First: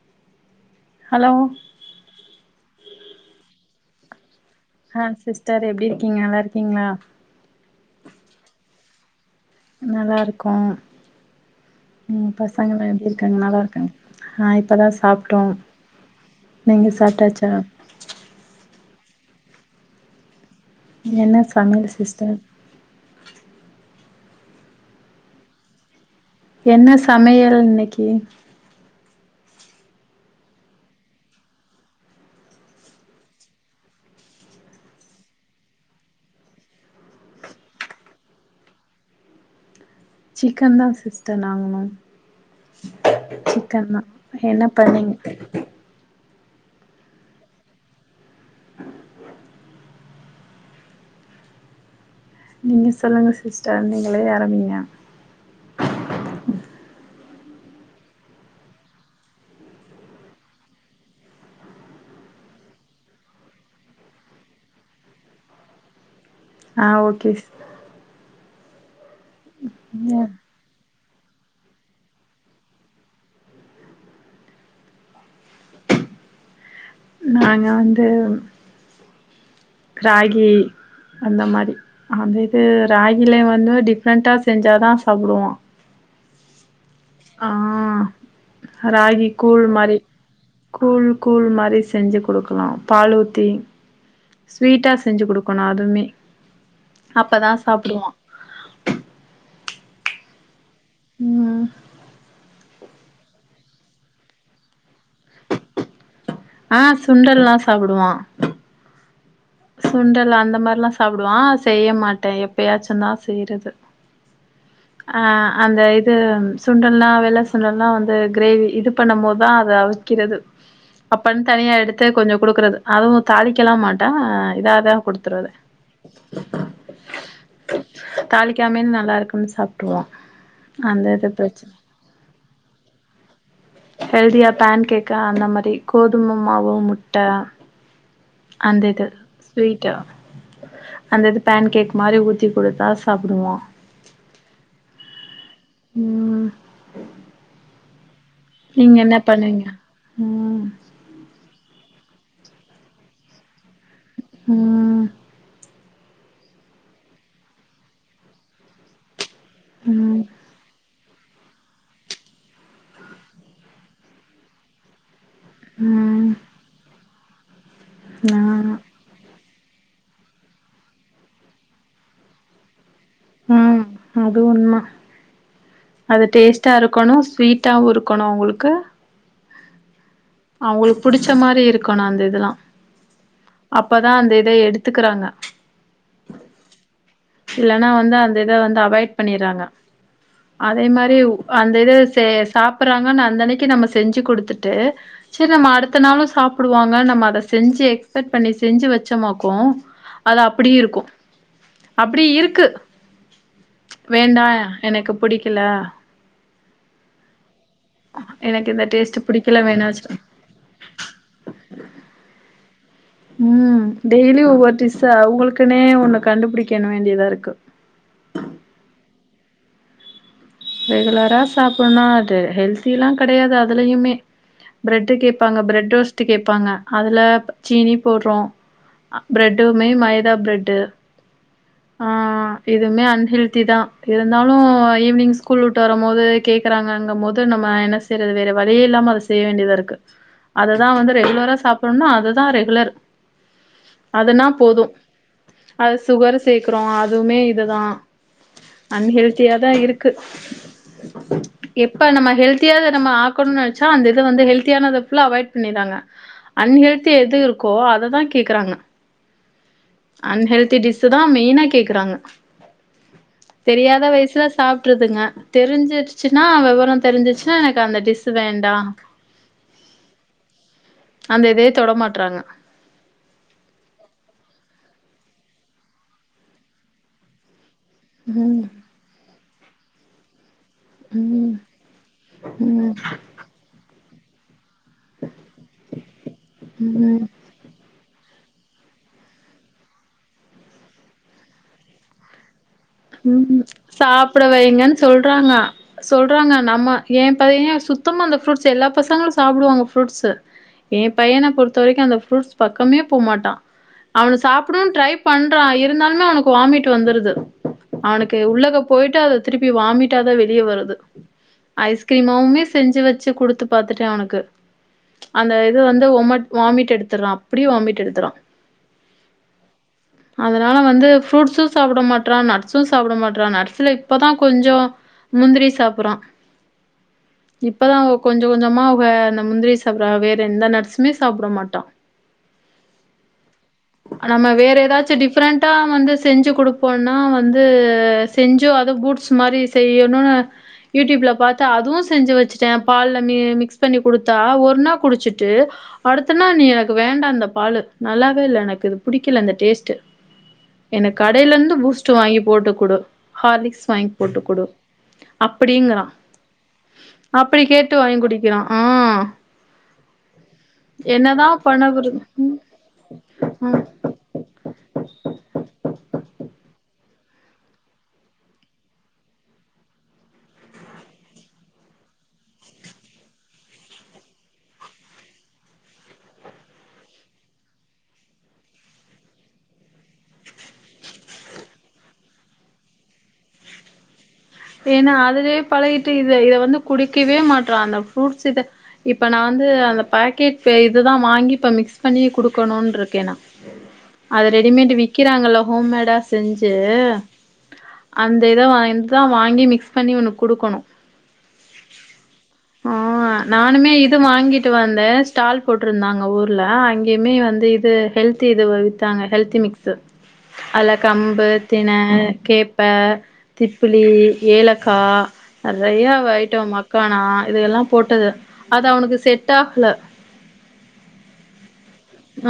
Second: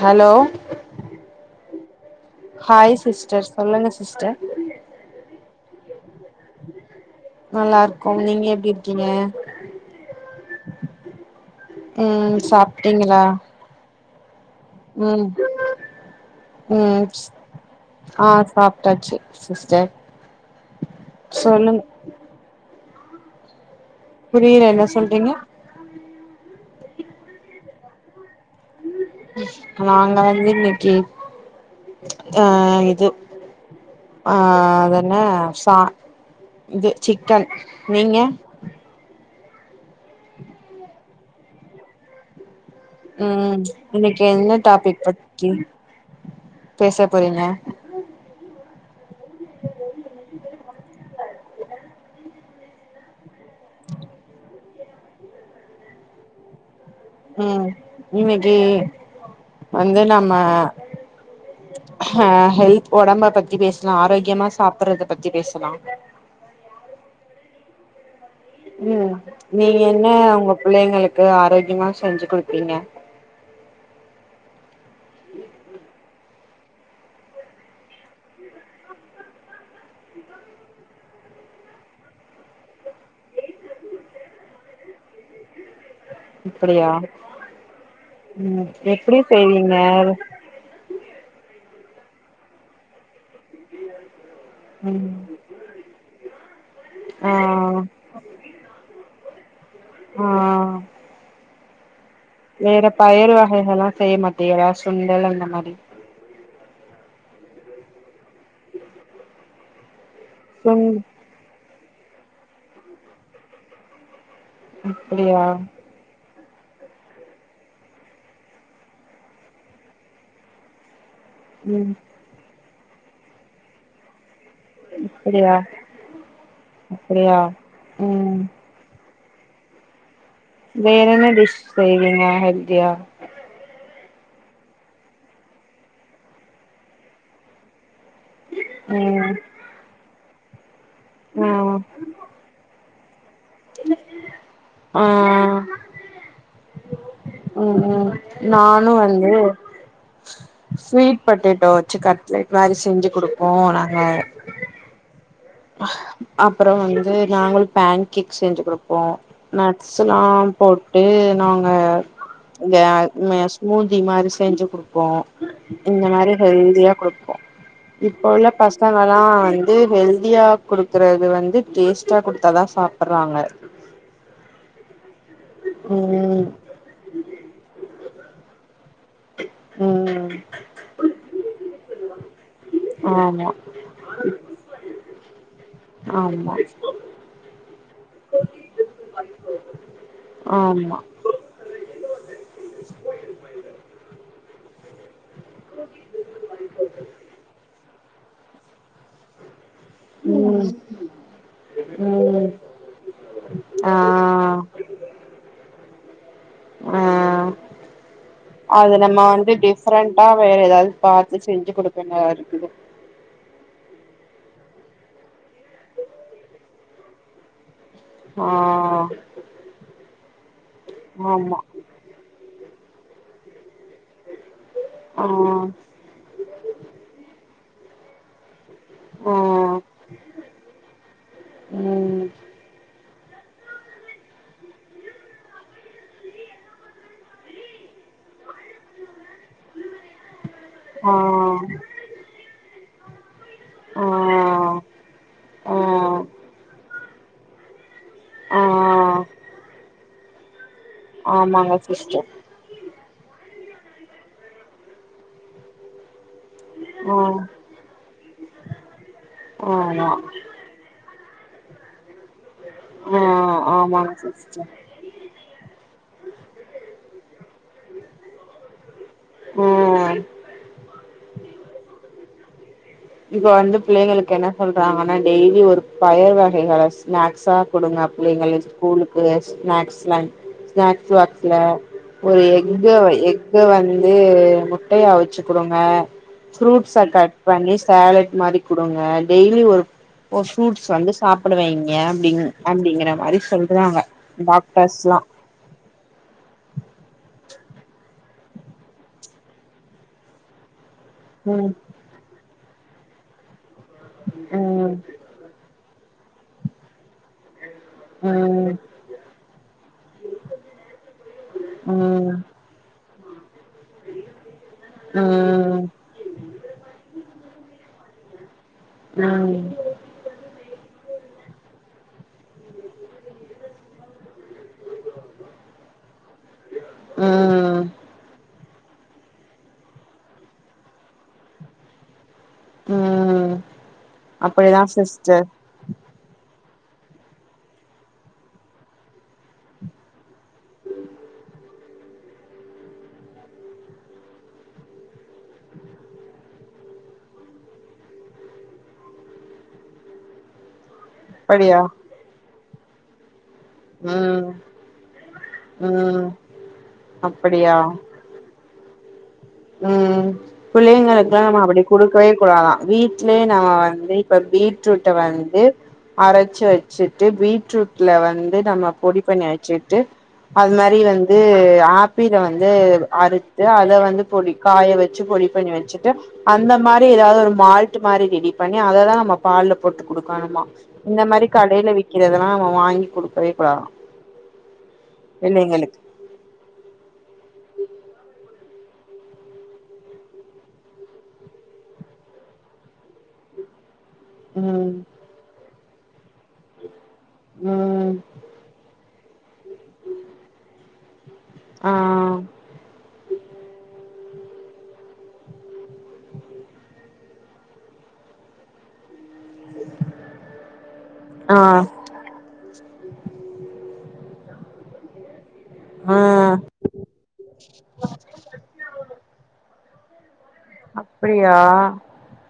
Hello hello hi sister சொல்லுங்க sister ஆ sister எப்டி இருக்கீங்க நல்லா இருக்கீங்களா நல்லா இருக்கோ நீங்க எப்டி இருக்கீங்க நல்லா இருக்கோ உங் ம் பசங்கலா சாப்ட்டீங்களா எப்டியிருக்காங்க நல்லா இருக்காங்க ஆ இப்பதா ம் சாப்ட்டோ நீங்க ம் சாப்ட்டாச்சா ஆ சாப்ட்டாச்சு சிஸ்டர் என்ன சொல்லுங் சமயல் சிஸ்டர் புரியில என்ன சொல்றீங்க என்ன சமையல் இன்னைக்கு நாங்க வந்து இன்னைக்கு அ இது ஆ அதென்னா சா இது சிக்கன் நீங்க சிக்கன் தா சிஸ்டர் நாங்களு ம் சிக்கன் தா இன்னைக்கு என்ன டாபிக் பத்தி பேச போறீங்க நீங்க சொல்லுங்க சிஸ்டர் நீங்களே ஆரம்பிங்க அ இன்னைக்கு வந்து நாம்ம ஹா ஹெல்த் உடம்பை பத்தி பேசலா ஆரோக்கியமா சாப்பிடுறத பத்தி பேசலா ஆ ஓகே உம் நீங்க என்ன உங்க பிள்ளைங்களுக்கு ஆரோக்கியமா செஞ்சு குடுப்பீங்க நாங்க வந்து க்ராகி அந்த மாத்ரி அந் இது ராகில வந்து டிஃப்ரெண்ட்டா செஞ்சா தா சாப்டுவா அப்டியா உம் எப்டி ராகி கூழ் செய்வீங்க மாரி கூழ் கூழ் மாரி செஞ்சு குடுக்கலா பாலூத்தி ஸ்வீட்டா ம் செஞ்சு குடுக்கணு அதுமே ஆ அப்பதா ஸ் சாப்டுவான் ஹ ம் ஆ வேற பயிர் வகைகளல்லா செய்ய மாட்டீகளா சுண்டல் அந்த மாரி ஆ சுண்டல்லா சாப்டுவான் சுண்டல் அந்த சுண் மாரில்லா சாப்டுவான் செய்ய மாட்ட எப்பயாச்சுந்தா செய்றது ஆ அப்படியா அந்த இது சுண்டல்லா வெள்ள சுண்டல்லா வந்து கிரேவி இது பண்ணம்போதா அது அவிக்கறது அப்பன்னு தனியா ம் எடுத்து கொஞ்சொ குடுக்கறது அதுவு தாளிக்கல்லா மாட்டா இதாதா குடுத்தர்றது அப்படியா அப்படியா ம் தாளி க்காமயே நல்லா இருக்குன்னு சாப்ட்ருவான் வேறென்ன டிஷ் செய்வீங்க ஹெல்தியா ஹெல்தியா பேன் கேக்கு அந்த மாரி கோதும மாவு முட்ட அந்த இது ம் ஸ்வீட்டு அந்த இது பேன் கேக் மாரி ஊத்தி குடுத்தா சாப்டுவான் ஆ ம் ம் நானு நீங்க என்ன வந்து பண்ணுவீங்க ம் ஸ்வீட் பொட்டேட்டோ வெச்சு கட்லெட் மாரி செஞ்சு குடுப்போ நாங்க ம் அப்றோ வந்து நாங்களு பேன் கேக் செஞ்சு குடுப்போ நட்ஸ்ல்லா ம் போ ட்டு நாங்க எ மெ ஸ்மூதி மாரி செஞ்சு குடுப்போ இந்த மாரி ம் ஹெல்தியா குடுப்போ இப்போ உள்ள ஆ பசங்கல்லா வந்து ஹெல் தியா குடுக்கறது வந்து டேஸ்ட்டா குடுத்தாதா சா ம் அது உண்ம அது ம் டேஸ் ட்டா இருக்கணு ஸ்வீட்டாவு இருக்கணு அவுங்களுக்கு ம் அவுங்களுக்கு புடிச்ச மாரி இருக்கணு அந்த இதெல்லா ஆமா அப்பதா அந்த இத எடுத்துக்கறாங்க ஆமா இல்லனா வந்து அந்த இத வந்து அவாய்ட் பண்ணிறாங்க அதே ஆமா மாரி அந்த இது செ சாப்பறாங்கன்னு அந்தன்னைக்கு நம்ம செஞ்சு குடுத்துட்டு சேரி நம்ம அடுத்த நாளு சாப்டுவாங்க நம்ம அத செஞ்சு எக்ஸ்பெக்ட் பண்ணி செஞ்சு வெச்சோமாக்கு ம் அது அப்டியே இருக்கு அப்டி ம் இருக்கு ஆ வேண்டா எனக்கு புடிக்கல ஆ எனக்கு இந்த அது நம்ம டேஸ்ட்டு வந்து புடிக்கல வேணா வெச்சு டிஃப்ரெண்டா வேற எதாவது பாத்து செஞ்சு குடுப்பேனாரு ம் டெய்லி ஒவ்வொரு டிஷ்ஷா அவுங்களுக்குனே ஒன்னு கண்டுபிடிக்கனு வேண்டிதா இருக்கு ஆ ரெகுலரா ஆமா சாப்பன்னு அது ஹெல்தியெல்லா கெடையாது அதுலயுமே பிரெட் ஆ கேப்பாங்க பிரெட் டோஸ்ட்டு கேப்பாங்க அதுல சீனி போடுறோ ஆ பிரெட்டுமே மைதா பிரெட்டு் ஆ ம் இதுமே அன்ஹெல் திதா இருந்தாலு ஈவினிங் ஸ்கூல் விட்டு வரம்போது கேக்கறாங்கங்கும்போது நம்ம என்ன செ ய்யறது வேற வழியே இல்லாம அத செய்ய வேண்டிதா இருக்கு அததா வந்து ஆ ரெகுலரா சாப்ட்ணுனா அதுதா ரெகுலர் ஆ அதுனா போது ஆ அது சுகர் சேக்றோ அதுமே இதுதா ஆ அன்ஹெல்த்தியாதா இருக்கு ஆமாங்க எப்ப சிஸ்டர் நம்ம ஹெல்த் த்தியா அத நம்ம ஆக்கணுனு நெனச்சா அந்த இத வந்து ஹெல்தியானத ஃபுல்லா அவாய்ட் பண்ணிறாங்க ஆ அன்ஹெல்த்தியா எது இருக்கோ அததா கேக்கறாங்க ஆமா அன்ஹெல்த்தி டிஷ் தா மெயினா கேக்குறாங்க ஆ தெரியாத ஆமாங்க வயசுல சிஸ்டர் சாப்ட் ருதுங்க தெரிஞ்சுருச்சுனா வெவரொ தெரிஞ்சுச்சுன்னா எனக்கு அந்த டிஷ்ஷு வேண்டா ம் அந்த இதே தொட மாட்றாங்க இப்ப வந்து பிள்ளைங்களுக்கு என்ன சொல்றாங்கன்னா டெய்லி ஒரு பயர் வகைகள ஸ்நாக்ஸா கொடுங்க புள்ளைங்களுக் ம் ஸ்கூலுக்கு ஸ்நாக்ஸ்லா ஸ்நாக்ஸ் ம் பாக்ஸ்ல ஒரு ம் எக்கு எக்கு வந்து ட்டையா அவுச்சு குடுங்க ஃப்ரூட்ச ம் கட் பண்ணி சேலட் மாரி குடுங்க டெய்லி ஒரு ஃப்ரூட்ஸ் வந்து சாப்புட வைங்க அப்டினு ம் ம் சாப்பிட வைங்கன்னு டாக்டர்ஸ்லா சொல்றாங்க சொல்றாங்க நம்ம ஏ பையன் சுத்தமா அந்த ஃப்ரூட்ஸ் எல்லா பசங்களு சாப்டுவாங்க ஃரூட்ஸ்ஸு ஏம் பையன ம் பொறுத்த வரைக்கு அந்த ரூட்ஸ் பக்கமே போ மாட்டா அவன சாப்டு ம் ட்ரை பண்றா இருந்தால்மே அவனுக்கு வாமிட் வந்துருது அவனுக்கு ம் உள்ளக போய்ட்டு அது திருப்பி வாமிட்டாதா வெளிய வருது ம் ஐஸ்கிரீமாவுமே செஞ்சு வச்சு குடுத்து பாத்துட்டே அவுனுக்கு அந்த இது ம் வந்து உமட் வாமிட் எடுத்துறா அப்டி வாமிட் எடுத்துறா ஆ அதனால வந்து ஃப்ரூட்ஸு சாப்ட மாட்றா நட் ஸு சாப்ட மாட்றா நட்ஸ்ல இப்பதா கொஞ்சொ முந்திரி சாப்புறா ம் இப்பதா கொஞ்சொ கொஞ்சமா அவ்க இந்த முந்திரி சாப்பிட்றா வேற எந்த நட்ஸுமே சாப்ட மாட்டா ம் ம் நம்ம வேற அப்படிதா எதாச்சு சிஸ்டர் டிஃப்ரெண்ட் டா வந்து செஞ்சு குடுப்போனா வந்து செஞ்சோ அத பூட்ஸ் மாரி செய்யணுனு யூடியூப்ல பாத்தா அதுவு செஞ்சு வச்சுட்டே பால்ல மி மிக்ஸ் பண்ணி கொடுத்தா ஒரு நா குடுச்சிட்டு அடுத்தனா நீ எனக்கு வேண்டா அந்த பாலு நல்லாவே இல்ல எனக்கு இது புடிக்கல அந்த டேஸ்ட்டு எனக் கடைல இர்ந்து அப்படியா பூஸ்ட் வாங்கி போட்டு குடு ஹார்லிக்ஸ் வாங்கி போட்டு ம் குடு அப்டிங்குறா ம் அப்டி அப்படியா கேட்டு வாங் குடிக்கிறா ஆ ம் பிள்ளைங்களுக்குலா என்னதா நம்ம அப்டி பண்ண போறது குடுக்கவே ம் கூடாதா வீட்லே நாம ஆ வந்து இப்ப பீட்ரூட்ட வந்து அரச்சு வச்சுட்டு பீட்ரூட்ல வந்து நம்ம பொடி பண்ணி வச்சுட்டு அது மாரி வந்து ஆப்பில வந்து அறுத்து அத வந்து பொடி காய வச்சு பொடி பண்ணி வச்சுட்டு அந்த மாரி எதாவது ஒரு மால்ட் மாரி ரெடி பண்ணி அததா நம்ம பால்ல போட்டு குடுக்கணுமா இந்த மாரி கடைல விக்கிறதெல்லா நம்ம வாங்கி குடுக்கவே கூடாதா ஏன்னா அதுவே பிள்ளைங்களுக்கு பழகிட்டு இத இத வந்து குடிக்கவே மாட்றா அந்த ஃப்ரூட்ஸ் இத இப்ப நா வந்து அந்த பாக்கெட் [unintelligible] இதுதா வாங்கி இப்ப மிக்ஸ் பண்ணியே குடுக்கணுன்ருக்கே நா அத ரெடிமேடு ம் விக்கிறாங்கல்ல ஹோம்மேடா செஞ்சு ம் அந்த இத வாங் தா வாங்கி மிக்ஸ் பண்ணி இவனுக் குடுக்கணு ஆ ஆ நானுமே இது வாங்கிட்டு வந்த ஸ்டால் போட்ருந்தாங்க ஊர்ல அங்கயுமே வந்து இது ஹெல்த் இது வித்தாங்க ஹெல்த் மிக்ஸ் அதுல கம்பு ஆ திண கேப்ப புளி ஏலக்கா நெறய ஆ வய் ட்டு மக்கானா இது எல்லா போட்டது அது அவனுக்கு செட் ஆக்ல அப்டியா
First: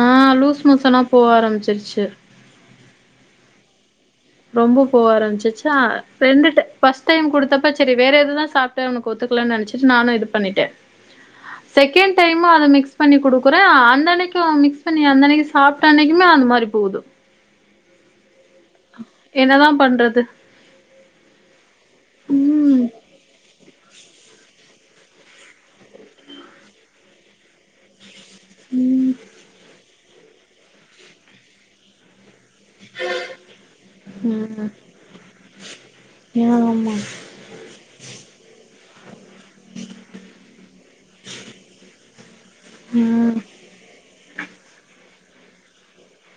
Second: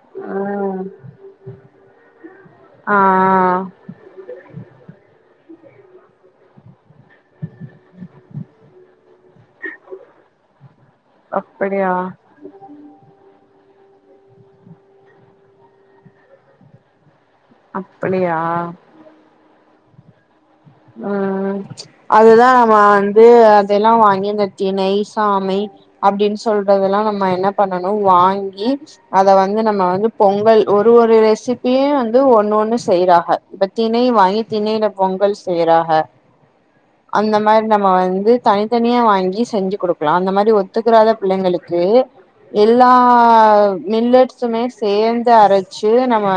ஆ லூஸ் ம் மோஷனா போக ஆரம்பிச்சிருச்சு ஆ ரொம்ப போக ஆரம்பிச்சிச்சா ஃப்ரெண்டுட்ட ஃபர்ஸ்ட் டைம் குடுத்தப்ப செரி வேற எதுதா சாப்ட்ட இவனுக்கு ஒத்துக்கலனு நெனைச்சிட்டு நானு இது பண்ணிட்ட அப்படியா செகண்ட் டைம் அத மிக்ஸ் பண்ணி குடுக்குறே அந்த அன்னைக்கு மிக்ஸ் அந்தன்னைக்கு சாப்ட்ட அன்னைக்குமே அந்த மாரி போது அப்படியா என்னதா பண்றது ம் அதுதா நம்ம ம் வந்து அதெல்லா வாங்கி இந்த த் நெய் சாமை அப்படின் சொல்றதெல்லா நம்ம என்ன பண்ணணு வாங் கி அத வந்து நம்ம வந்து பொங்கல் ஒரு ஒரு ரெசிபியு வந்து ஒன் ஒன்னு செய்றாக இப்ப திணை வாங்கி ம் திணைல பொங்கல் செய்றாக ஆமா அந்த மாரி நம்ம வந்து தனித்தனியா வாங்கி செஞ்சு குடுக்கலா அந்த மாரி ஒத்துக்கிறாத பிள்ளைங்களுக்கு எல்லா ம் மில்லட் ஸ்மே சேந்து அரச்சு நம்ம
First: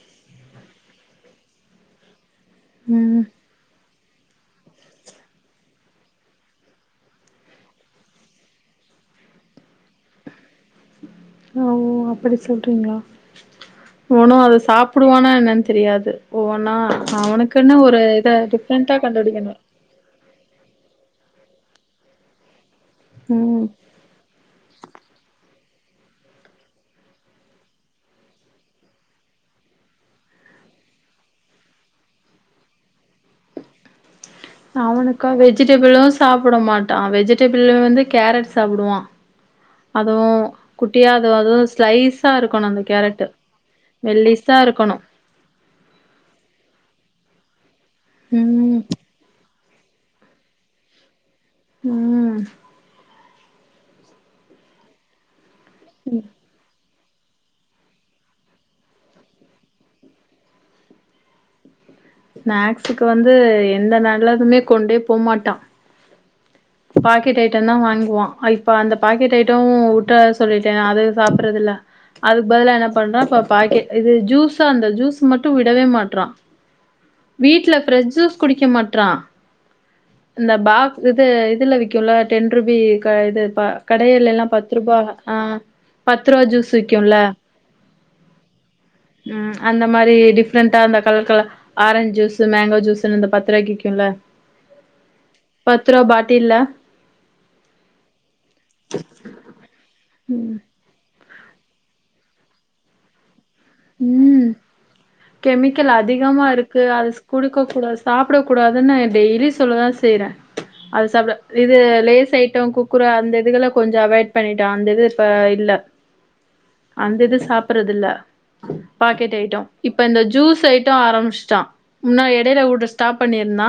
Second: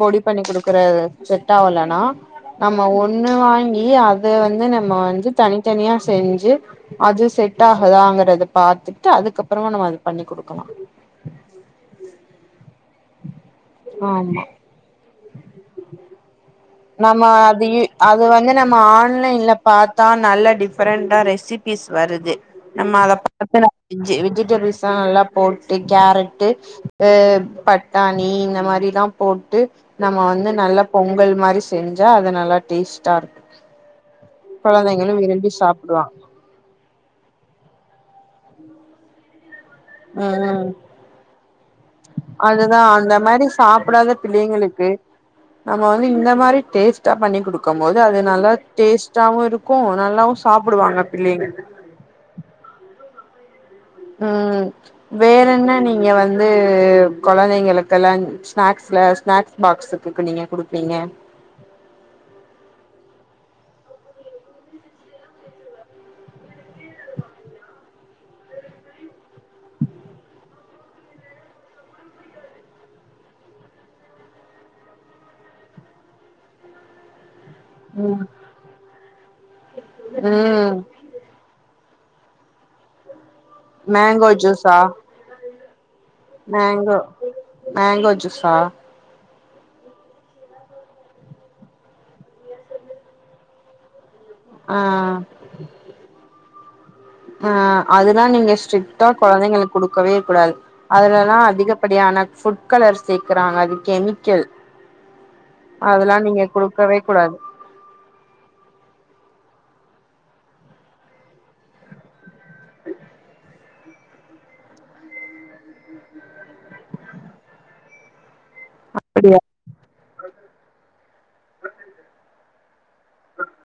பொடி பண்ணி குடுக்குறது செட்டாவலனா நம்ம ம் ஒன்னு வாங்கி அத வந்து நம்ம வந்து தனித்தனியா செஞ்சு அது செட் ஆகுதாங்கறத பாத்துட்டு அதுக்கப்பறமா நம்ம அத பண்ணி் குடுக்கலா ஆவு அப்டி சொல்றீங்ளா ஒனும் ஆமா அத சாப்டுவானா என்னன் தெரியாது ஒவ்வொன்னா நம்ம அது அவனுக்குன்னு ஒரு அது இத வந்து நம்ம டிஃப்ரெண்டா ஆன்லைன்ல கண்டுபிடிக்கணு பாத் தா நல்ல டிஃப்ரெண்டா ரெசிபிஸ் வருது நம்ம அத ம் பாக்கணு வெஜ் வெஜிடபிள்ஸா நல்லா போட்டு கேரட்டு அ பட்டாணி இந்த மாரில்லா போட்டு நம்ம வந்து நல்லா பொங்கல் மாரி செஞ்சா அது நல்லா டேஸ்ட்டாருக்கு அவனுக்கா வெஜிடபிளு சாப்டுவாங்க சாப்ட மாட்டா வெஜிடபிள வந்து கேரட் சாப்டுவா அதுவு குட்டியா அது அதுவு ஸ்லைஸா இருக்கணு அதுதா அந்த கேரட்டு் மாரி சாப்டாத மெல்லிஸா பிள்ளைங்களுக்கு இருக்கணு நம்ம வந்து இந்த மாரி டேஸ்ட்டா பண்ணி குடுக்கு போது அது நல்லா ம் டேஸ்ட்டாவு இருக்கு நல்லாவு சாப்டுவாங்க பிள்ளைங்க ம் ம் வேற என்ன நீங்க வந்து கொழந்தைங்களுகெல் லா ஸ்நாக்ஸ்ல ஸ்நாக்ஸ் பாக்ஸ்க்கு இப்ப நீங்க குடுப்பீங்க ஸ்நாக்ஸுக்கு வந்து எந்த நல்லதுமே கொண்டே போமாட்டா பாக்கெட் ஐட்டம் தா வாங்குவா இப்ப அந்த பாக்கெட் ஐட்ட உட சொல்லி ட்ட அது சாப்டறதுல்ல அதுக்கு பதிலா என்ன பண்றா இப்ப பாக்கெட் இது ஜூஸா அந்த ஜூஸ் மட்டு விடவே மாட்றா வீட்ல ஃப்ரெஷ் ம் ஜூஸ் குடிக்க மாட்றா இந்த ம் பாக்ஸ் இது இதுல விக்குல டென்ருபி இது மேங்கோ கடைலல்லா ஜூஸா பத்ருபா ஆ பத்து ரூபா ஜூஸ் மேங்கோ விக்கும்ல மேங்கோ ஜூஸா ம் அந்த மாரி டிஃப்ரெண்டா அந்த கலர்கல ஆரஞ்ச் ஜூஸு மேங்கோ ஜூஸுன் இந்த பத்ரூபாய்க்கு விக்குல அ பத்துருவா பாட்டில்ல அ அதுலா நீங்க ஸ்ட்ரிக்டா கொழந்தைங்களுக் குடுக்கவே கூடாது. அதுலல்லா அதிகப்படியான ஃபுட் கலர் சேக்கறாங்க அது கெமிக்கல். ம் கெமிக்கல் அதெல்லா நீங்க அதிகமா இருக்கு குடுக்கவே அதுஸ் கூடாது குடு க்க கூடாது சாப்பிடக் கூடாதுன்னு டெய்லி சொல்லதா செய்றே. அது சாப்ட இது லேஸ் ஐட்டோ குக்குரோ அந்த இதுகள கொஞ்சோ அவாய்ட் பண்ணிட்டா அந்த இது இப்ப இல்ல. அந்த இது சாப்பறதில்ல. பாக்கெட் அப்டியா ஐட்டோ இப்ப இந்த ஜூஸ் ஐட்டோ ஆரமிச்ட்டா முன்னா எடைல உட ஸ்டாப் பண்ணிர்ந்தா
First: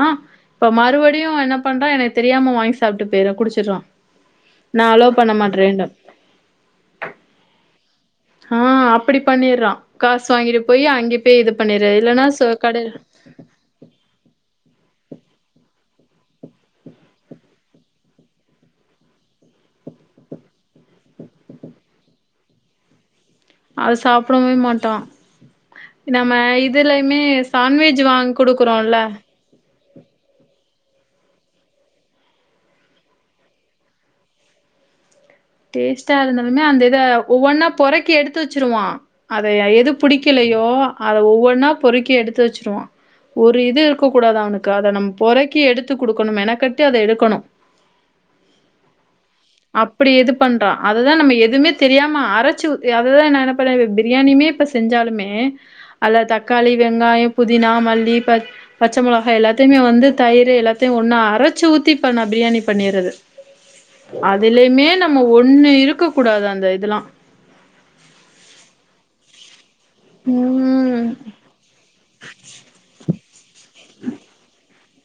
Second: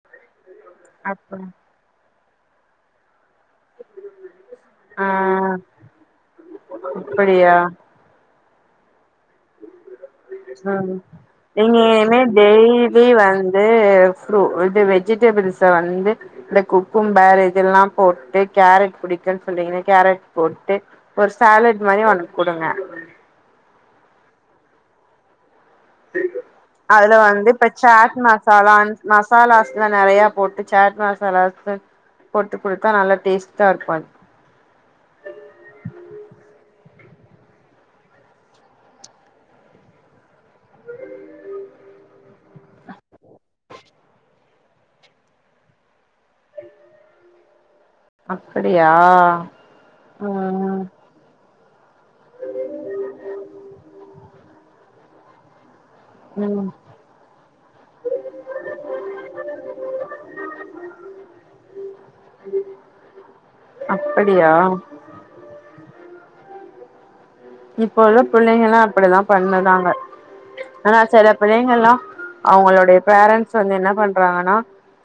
இப்ப மறுவடியு அப்ப இவ என்ன பண்றா எனக்கு தெரியாம வாங்கி சாப்ட்டு போய்றா குடிச்சுட்றா‌ நா ஆ அலோ பண்ண மாட்றேன்டு. அப்படியா ஆ அப்பிடி பண்ணிர்றா காசு வாங்கிட்டு போயி அங் எங்கிமே டெய்லி வந் து ஃப்ரு இது வெஜிடெபிள்ஸ வந்து இந்த குக்கும்பர் இதெல்லாம் போட்டு கேரட் பிடிக்குன் சொன்னிங்கல கேரட் போட்டு ஒரு சாலட் மாரி அவுனுக் குடுங்க. அத சாப்படவே மாட்டா. நம்ம அதுல இதுலயுமே சான்வெஜ் வாங் குடுக்குறோல்ல சாலாஸ்ல்லா நெறையா போட்டு சேட் மசாலாஸு போட்டு குடுத்தா நல்லா டேஸ்ட்டாருக்கு அது. டேஸ்டா இருந்தாலுமே அந்த இத ஒவ்வொன்னா பொறக்கி எடுத்து வெச்சுருவா. அதைய எது புடிக்கலையோ அத ஒவ்வொன்னா பொறுக்கி எடுத்து வெச்சிருவா. ஒரு இது இருக்க கூடாது அவனுக்கு அத நம் பொறக்கி எடுத்து குடுக்கணு மெனக்கெட்டு அத எடுக்கணு. அப்பிடியா? அப்படி இது பண்றா அததா நம்ம எதுமே தெரியாம அரைச்சு ஊத் அததா நா என்ன பண்ண இப்ப பிரியாணிமே இப்ப ஸ் செஞ்சாலுமே அதல ம் தக்காளி, வெங்காயம், புதினா, மல்லி, பச் பச்ச மோளகா எல்லாத்தைமே வந்து தயிரு எல்லாத்தையு ஒன்னா அரைச்சு ஊத்தி இப்ப நா பிரியாணி பண்ணிர்றது. ச அப்படியா? நம்ம ஒன்னு இருக்க கூடாது அந்த இதலா. இப்ப உள்ள புள்ளைங்கல்லா அப்பிடிதா பண்ணதாங்க ஆனா ம் செல பிள்ளைங்கள்லா அவுங்களுடைய பேரண்ட்ஸ் வந்து என்ன பண்றாங்கனா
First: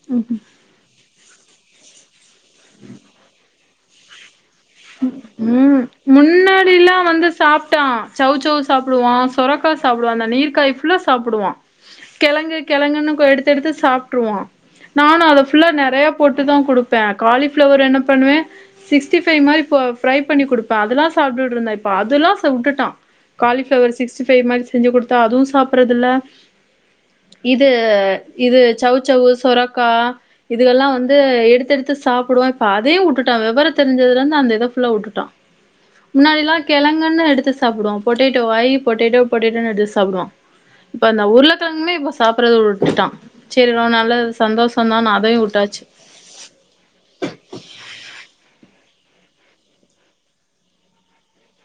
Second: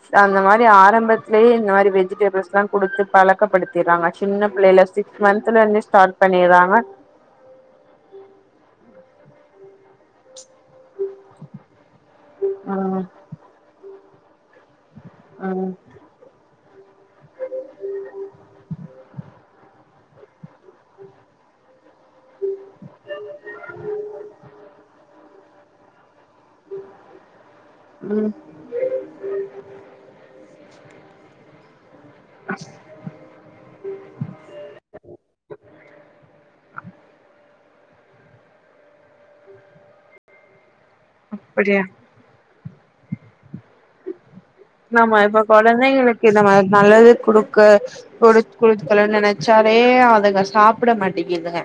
ஸ் அந்த மா ரி ஆரம்பத்லியே இந்த மாரி வெஜிடபிள்ஸ்லா குடுத்து பழக்கப்படுத்திர்றாங்க சின்ன புள்ளைல சிக்ஸ் மந்த்துலந்தே ம் ஸ்டாட் பண்ணிர்றாங்க. முன்னாடில்லா வந்து சாப்ட்டா சௌசௌ சாப்புடுவா சொர க்கா சாப்புடுவா அந்த நீர்க்காய் ஃபுல்லா சாப்புடுவா கெழங்கு ம் கெழங்குன்னு கொ எடுத்து எடுத்து சாப்ட்ருவா. நானு அத ஃபுல்லா ம் நெறையா போட்டுதா குடுப்பே காலி ஃபிளவர் என்ன பண்ணுவே சிக்ஸ்டி ஃபை மாரி ப்போ ஃபிரை பண்ணி குடுப்பே அதுலா சாப்ட்டுட்ருந்தா இப் ப அதுல்லா ச உட்டுட்டா காலிஃபிளவர் சிக்ஸ்டி ஃபைவ் மாரி செஞ்சு குடுத்தா அதுவு சாப்பறதில்ல. இது ம் இது சௌ சௌவு சொரக்கா இதுகல்லா வந்து எடுத்தெடுத் து சாப்புடுவா இப்ப அதயு உட்டுட்டா விவர தெரிஞ்சதுலந்து அந்த இத ஃபுல்லா உட்டுட்டா. முன்னாடி எல்லா கெழங்குன்னு எடுத்து சாப்புடுவா பொட்டேட்டோ வா ஐ பொட்டேட்டோ பொட்டேட்டோன் எடுத்து சாப்புடுவா. இப்ப அந்த அப்படியா உருளக்கெழங்குமே இப்ப சாப்புட்றது வுட்டுட்டா சரி நல்லது சந்தோஷ் ஆமா இப்ப கொழந்தைகளுக்கு இந்த மார் நல்லது குடுக்கு ஒரு கொடுக்கலன் நெனச்சாலே அதுக சாப்பிட மாட்டேங்கிதுங்க